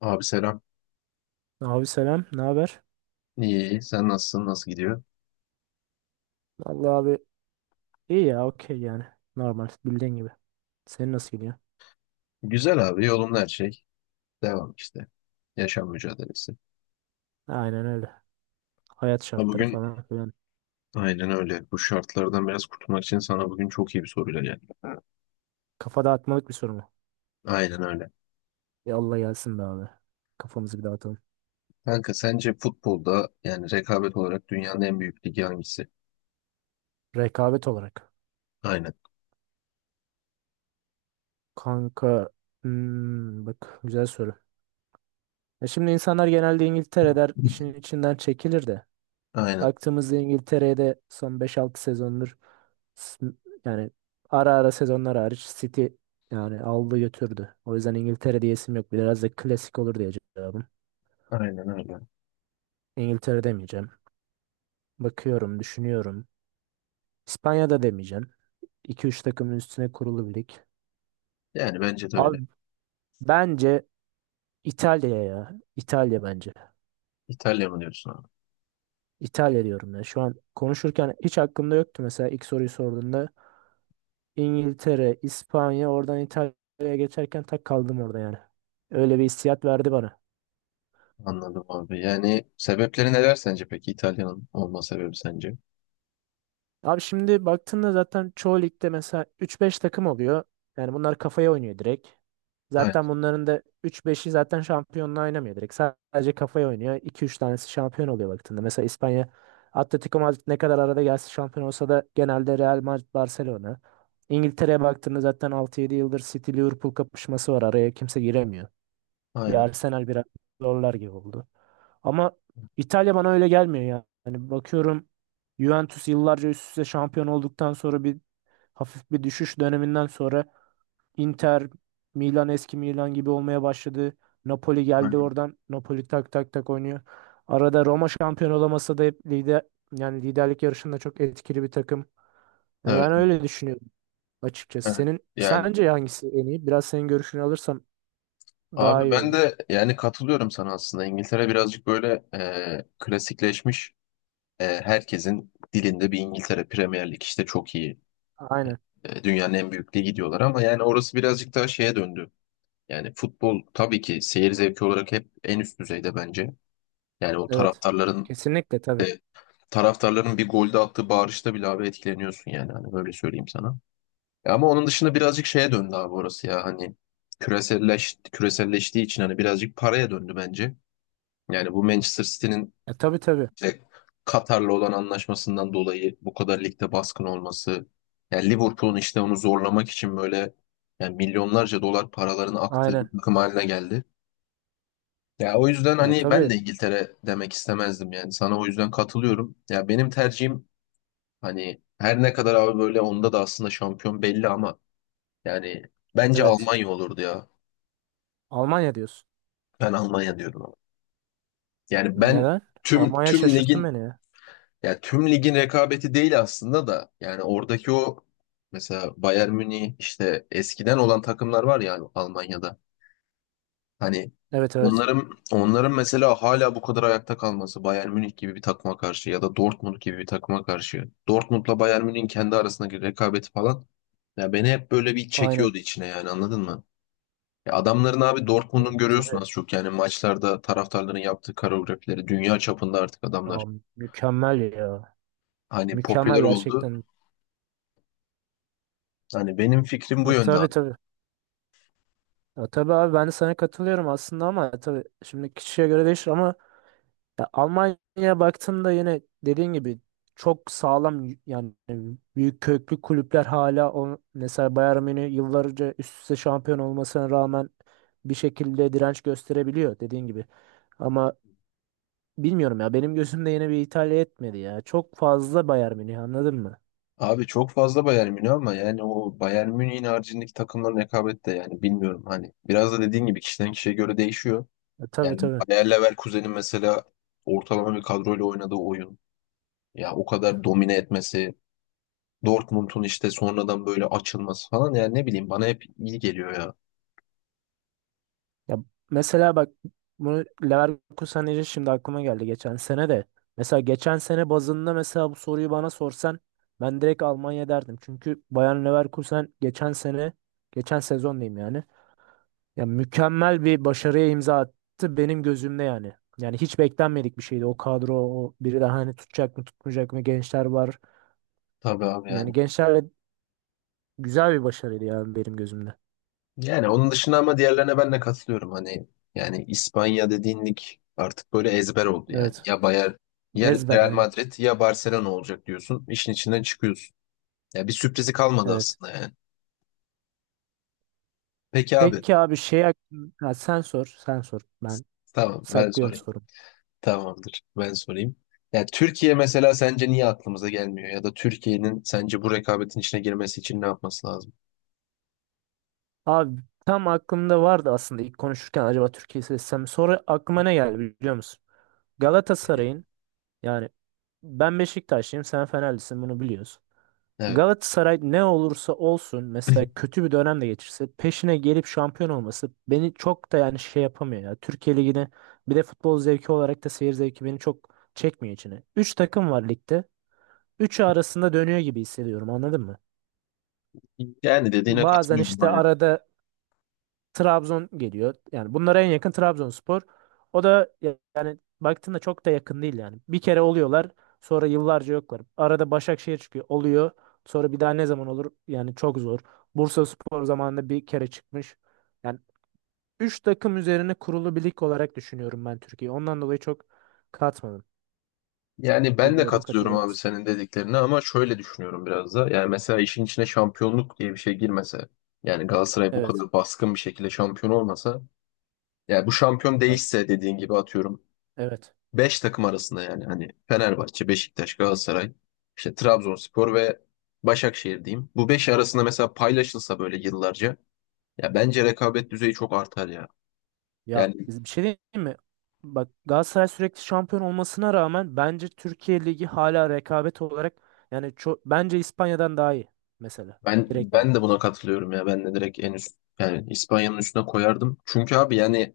Abi selam. Abi selam, ne haber? İyi, iyi. Sen nasılsın? Nasıl gidiyor? Vallahi abi iyi ya, okey yani. Normal, bildiğin gibi. Senin nasıl gidiyor? Güzel abi. Yolunda her şey. Devam işte. Yaşam mücadelesi. Aynen öyle. Hayat Ha şartları bugün falan filan. aynen öyle. Bu şartlardan biraz kurtulmak için sana bugün çok iyi bir soruyla geldim. Kafa dağıtmalık bir soru mu? Aynen öyle. Yallah gelsin be abi. Kafamızı bir dağıtalım. Kanka sence futbolda yani rekabet olarak dünyanın en büyük ligi hangisi? Rekabet olarak. Aynen. Kanka, bak güzel soru. Ya şimdi insanlar genelde İngiltere der, işin içinden çekilir de. Aynen. Baktığımızda İngiltere'de son beş altı sezondur S- yani ara ara sezonlar hariç City yani aldı götürdü. O yüzden İngiltere diyesim yok. Biraz da klasik olur diye cevabım. Aynen öyle. İngiltere demeyeceğim. Bakıyorum, düşünüyorum. İspanya'da demeyeceğim. 2 üç takımın üstüne kurulu bir lig. Yani bence de öyle. Abi bence İtalya ya. İtalya bence. İtalya mı diyorsun abi? İtalya diyorum ya. Şu an konuşurken hiç aklımda yoktu mesela ilk soruyu sorduğunda. İngiltere, İspanya, oradan İtalya'ya geçerken tak kaldım orada yani. Öyle bir hissiyat verdi bana. Anladım abi. Yani sebepleri neler sence peki İtalya'nın olma sebebi sence? Abi şimdi baktığında zaten çoğu ligde mesela 3-5 takım oluyor. Yani bunlar kafaya oynuyor direkt. Aynen. Zaten bunların da 3-5'i zaten şampiyonla oynamıyor direkt. Sadece kafaya oynuyor. 2-3 tanesi şampiyon oluyor baktığında. Mesela İspanya Atletico Madrid ne kadar arada gelse şampiyon olsa da genelde Real Madrid Barcelona. İngiltere'ye baktığında zaten 6-7 yıldır City Liverpool kapışması var. Araya kimse giremiyor. Bir Aynen. Arsenal biraz zorlar gibi oldu. Ama İtalya bana öyle gelmiyor ya. Yani bakıyorum Juventus yıllarca üst üste şampiyon olduktan sonra bir hafif bir düşüş döneminden sonra Inter, Milan eski Milan gibi olmaya başladı. Napoli geldi Aynen. oradan. Napoli tak tak tak oynuyor. Arada Roma şampiyon olamasa da hep lider yani liderlik yarışında çok etkili bir takım. Yani Evet. ben öyle düşünüyorum açıkçası. Evet. Senin Yani sence hangisi en iyi? Biraz senin görüşünü alırsam daha abi iyi ben olur. de yani katılıyorum sana aslında. İngiltere birazcık böyle klasikleşmiş. Herkesin dilinde bir İngiltere Premier Lig işte çok iyi. Aynen. Dünyanın en büyük ligi diyorlar ama yani orası birazcık daha şeye döndü. Yani futbol tabii ki seyir zevki olarak hep en üst düzeyde bence. Yani o Evet. Kesinlikle e, tabii. taraftarların bir golde attığı bağırışta bile abi etkileniyorsun yani hani böyle söyleyeyim sana. Ama onun dışında birazcık şeye döndü abi orası ya hani küreselleştiği için hani birazcık paraya döndü bence. Yani bu Manchester City'nin E, tabii tabii. işte Katar'la olan anlaşmasından dolayı bu kadar ligde baskın olması, yani Liverpool'un işte onu zorlamak için böyle yani milyonlarca dolar paralarını aktığı bir Aynen. takım haline geldi. Ya o yüzden Ya hani ben tabii. de İngiltere demek istemezdim yani sana o yüzden katılıyorum. Ya benim tercihim hani her ne kadar abi böyle onda da aslında şampiyon belli ama yani bence Evet. Almanya olurdu ya. Almanya diyorsun. Ben Almanya diyorum ama. Yani ben Neden? tüm Almanya tüm şaşırttı ligin. beni ya. Ya tüm ligin rekabeti değil aslında da yani oradaki o mesela Bayern Münih işte eskiden olan takımlar var ya Almanya'da. Hani Evet evet. onların mesela hala bu kadar ayakta kalması Bayern Münih gibi bir takıma karşı ya da Dortmund gibi bir takıma karşı. Dortmund'la Bayern Münih'in kendi arasındaki rekabeti falan, ya beni hep böyle bir Aynen. çekiyordu içine yani anladın mı? Ya adamların abi Ya, Dortmund'un görüyorsun az tabii. çok yani maçlarda taraftarların yaptığı koreografileri dünya çapında artık Ya, adamlar mükemmel ya. hani Mükemmel popüler oldu. gerçekten. Hani benim fikrim bu E, yönde tabii abi. tabii. Ya, tabii abi ben de sana katılıyorum aslında ama tabii şimdi kişiye göre değişir ama ya Almanya'ya baktığımda yine dediğin gibi çok sağlam yani büyük köklü kulüpler hala o mesela Bayern Münih yıllarca üst üste şampiyon olmasına rağmen bir şekilde direnç gösterebiliyor dediğin gibi. Ama bilmiyorum ya benim gözümde yine bir İtalya etmedi ya. Çok fazla Bayern Münih anladın mı? Abi çok fazla Bayern Münih ama yani o Bayern Münih'in haricindeki takımların rekabeti de yani bilmiyorum hani biraz da dediğin gibi kişiden kişiye göre değişiyor. Ya, tabii Yani tabii. Bayer Leverkusen'in mesela ortalama bir kadroyla oynadığı oyun, ya o kadar domine etmesi, Dortmund'un işte sonradan böyle açılması falan yani ne bileyim bana hep iyi geliyor ya. Ya mesela bak bunu Leverkusen deyince şimdi aklıma geldi geçen sene de. Mesela geçen sene bazında mesela bu soruyu bana sorsan ben direkt Almanya derdim. Çünkü Bayer Leverkusen geçen sene geçen sezon diyeyim yani. Ya mükemmel bir başarıya imza attı benim gözümde yani. Yani hiç beklenmedik bir şeydi o kadro o biri daha hani tutacak mı tutmayacak mı gençler var. Tabii abi Yani yani. gençlerle güzel bir başarıydı yani benim gözümde. Yani onun dışında ama diğerlerine ben de katılıyorum. Hani yani İspanya dediğin lig artık böyle ezber oldu yani. Evet. Ya Bayern, ya Ezber Real aynı. Madrid ya Barcelona olacak diyorsun. İşin içinden çıkıyorsun. Ya bir sürprizi kalmadı Evet. aslında yani. Peki abi, Peki abi şey ha, sen sor sen sor ben tamam ben saklıyorum sorayım. sorumu. Tamamdır ben sorayım. Ya Türkiye mesela sence niye aklımıza gelmiyor? Ya da Türkiye'nin sence bu rekabetin içine girmesi için ne yapması lazım? Abi tam aklımda vardı aslında ilk konuşurken acaba Türkiye'yi seçsem sonra aklıma ne geldi biliyor musun? Galatasaray'ın yani ben Beşiktaşlıyım sen Fenerlisin bunu biliyoruz. Evet. Galatasaray ne olursa olsun mesela kötü bir dönem de geçirse peşine gelip şampiyon olması beni çok da yani şey yapamıyor ya. Türkiye Ligi'ni bir de futbol zevki olarak da seyir zevki beni çok çekmiyor içine. Üç takım var ligde. Üçü arasında dönüyor gibi hissediyorum anladın mı? Yani dediğine Bazen katılıyorum. işte Aynen. arada Trabzon geliyor. Yani bunlara en yakın Trabzonspor. O da yani baktığında çok da yakın değil yani. Bir kere oluyorlar, sonra yıllarca yoklar. Arada Başakşehir çıkıyor, oluyor. Sonra bir daha ne zaman olur? Yani çok zor. Bursaspor zamanında bir kere çıkmış. Yani 3 takım üzerine kurulu bir lig olarak düşünüyorum ben Türkiye'yi. Ondan dolayı çok katmadım. Yani ben de Bilmiyorum katılıyorum katılır abi mısın? senin dediklerine ama şöyle düşünüyorum biraz da. Yani mesela işin içine şampiyonluk diye bir şey girmese, yani Galatasaray bu Evet. kadar baskın bir şekilde şampiyon olmasa, yani bu şampiyon Bak. değişse dediğin gibi atıyorum Evet. 5 takım arasında yani hani Fenerbahçe, Beşiktaş, Galatasaray, işte Trabzonspor ve Başakşehir diyeyim. Bu 5 arasında mesela paylaşılsa böyle yıllarca, ya bence rekabet düzeyi çok artar ya. Ya Yani bir şey diyeyim mi? Bak Galatasaray sürekli şampiyon olmasına rağmen bence Türkiye Ligi hala rekabet olarak yani çok bence İspanya'dan daha iyi mesela. ben Direkt yani. ben de buna katılıyorum ya. Ben de direkt en üst yani İspanya'nın üstüne koyardım. Çünkü abi yani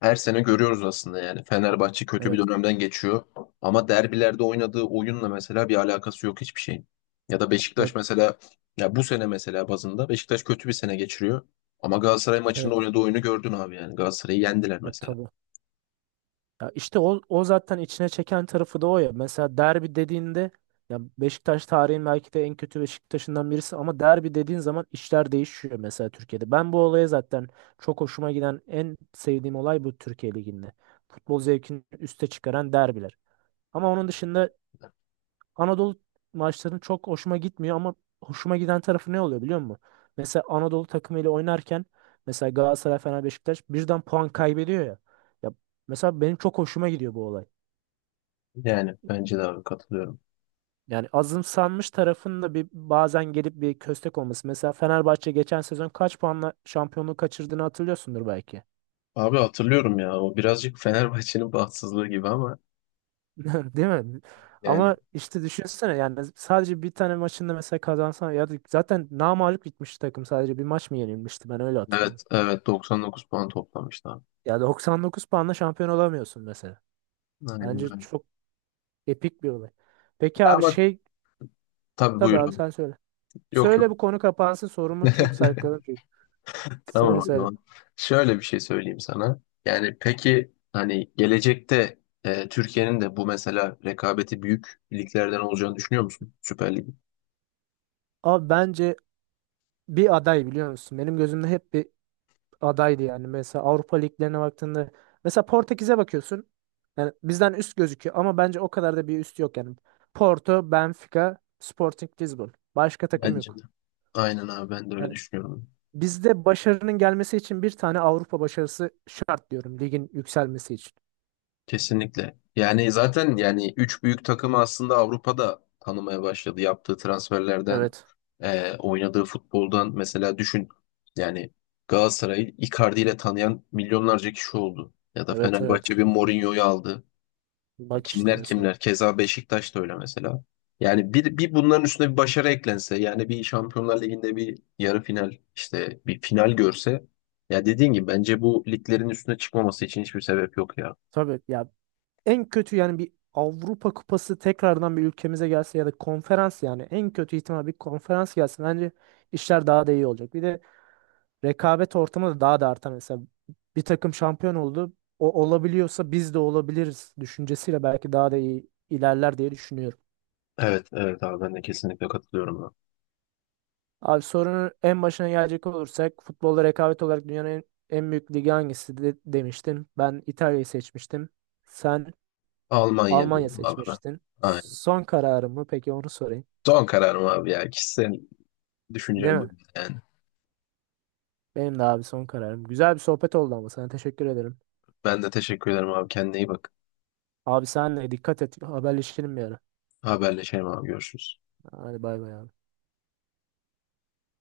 her sene görüyoruz aslında yani. Fenerbahçe kötü bir Evet. dönemden geçiyor. Ama derbilerde oynadığı oyunla mesela bir alakası yok hiçbir şeyin. Ya da Ya Beşiktaş mesela, ya bu sene mesela bazında Beşiktaş kötü bir sene geçiriyor. Ama Galatasaray maçında evet. oynadığı oyunu gördün abi yani. Galatasaray'ı yendiler Ya mesela. tabii. Ya işte o, o zaten içine çeken tarafı da o ya. Mesela derbi dediğinde ya Beşiktaş tarihin belki de en kötü Beşiktaş'ından birisi ama derbi dediğin zaman işler değişiyor mesela Türkiye'de. Ben bu olaya zaten çok hoşuma giden en sevdiğim olay bu Türkiye Ligi'nde. Futbol zevkini üste çıkaran derbiler. Ama onun dışında Anadolu maçlarının çok hoşuma gitmiyor ama hoşuma giden tarafı ne oluyor biliyor musun? Mesela Anadolu takımıyla oynarken mesela Galatasaray, Fener, Beşiktaş birden puan kaybediyor ya. Ya mesela benim çok hoşuma gidiyor bu olay. Yani bence de abi katılıyorum. Yani azımsanmış tarafın da bir bazen gelip bir köstek olması. Mesela Fenerbahçe geçen sezon kaç puanla şampiyonluğu kaçırdığını hatırlıyorsundur belki. Abi hatırlıyorum ya o birazcık Fenerbahçe'nin bahtsızlığı gibi ama Değil mi? yani Ama işte düşünsene yani sadece bir tane maçında mesela kazansan ya da zaten namağlup gitmiş takım sadece bir maç mı yenilmişti ben öyle hatırlıyorum. evet, evet 99 puan toplamıştı abi. Ya 99 puanla şampiyon olamıyorsun mesela. Aynen Bence öyle. çok epik bir olay. Peki abi Ama şey tabii tabii abi buyurun. sen söyle. Yok yok, Söyle bu konu kapansın sorumu çok sarkladım çünkü. tamam Söyle o söyle. zaman. Şöyle bir şey söyleyeyim sana. Yani peki hani gelecekte Türkiye'nin de bu mesela rekabeti büyük liglerden olacağını düşünüyor musun? Süper Lig. Abi bence bir aday biliyor musun? Benim gözümde hep bir adaydı yani. Mesela Avrupa liglerine baktığında mesela Portekiz'e bakıyorsun. Yani bizden üst gözüküyor ama bence o kadar da bir üst yok yani. Porto, Benfica, Sporting Lisbon. Başka takım Bence de. yok. Aynen abi ben de öyle Yani düşünüyorum. bizde başarının gelmesi için bir tane Avrupa başarısı şart diyorum ligin yükselmesi için. Kesinlikle. Yani zaten yani üç büyük takımı aslında Avrupa'da tanımaya başladı. Yaptığı transferlerden, Evet. Oynadığı futboldan mesela düşün. Yani Galatasaray'ı Icardi ile tanıyan milyonlarca kişi oldu. Ya da Evet evet. Fenerbahçe bir Mourinho'yu aldı. Bak işte Kimler mesela. kimler. Keza Beşiktaş da öyle mesela. Yani bir bunların üstüne bir başarı eklense, yani bir Şampiyonlar Ligi'nde bir yarı final, işte bir final görse, ya dediğin gibi bence bu liglerin üstüne çıkmaması için hiçbir sebep yok ya. Tabii ya en kötü yani bir Avrupa Kupası tekrardan bir ülkemize gelse ya da konferans yani en kötü ihtimal bir konferans gelsin. Bence işler daha da iyi olacak. Bir de rekabet ortamı da daha da artar mesela. Bir takım şampiyon oldu. O olabiliyorsa biz de olabiliriz düşüncesiyle belki daha da iyi ilerler diye düşünüyorum. Evet, evet abi ben de kesinlikle katılıyorum abi. Abi sorunun en başına gelecek olursak futbolda rekabet olarak dünyanın en, en büyük ligi hangisi de, demiştin. Ben İtalya'yı seçmiştim. Sen Almanya Almanya diyorum abi ben. seçmiştin. Aynen. Son kararım mı? Peki onu sorayım. Son kararım abi ya. Kişisel Değil düşüncem bu mi? yani. Benim de abi son kararım. Güzel bir sohbet oldu ama sana teşekkür ederim. Ben de teşekkür ederim abi. Kendine iyi bak. Abi senle dikkat et. Haberleşelim bir ara. Haberleşelim abi. Görüşürüz. Hadi bay bay abi.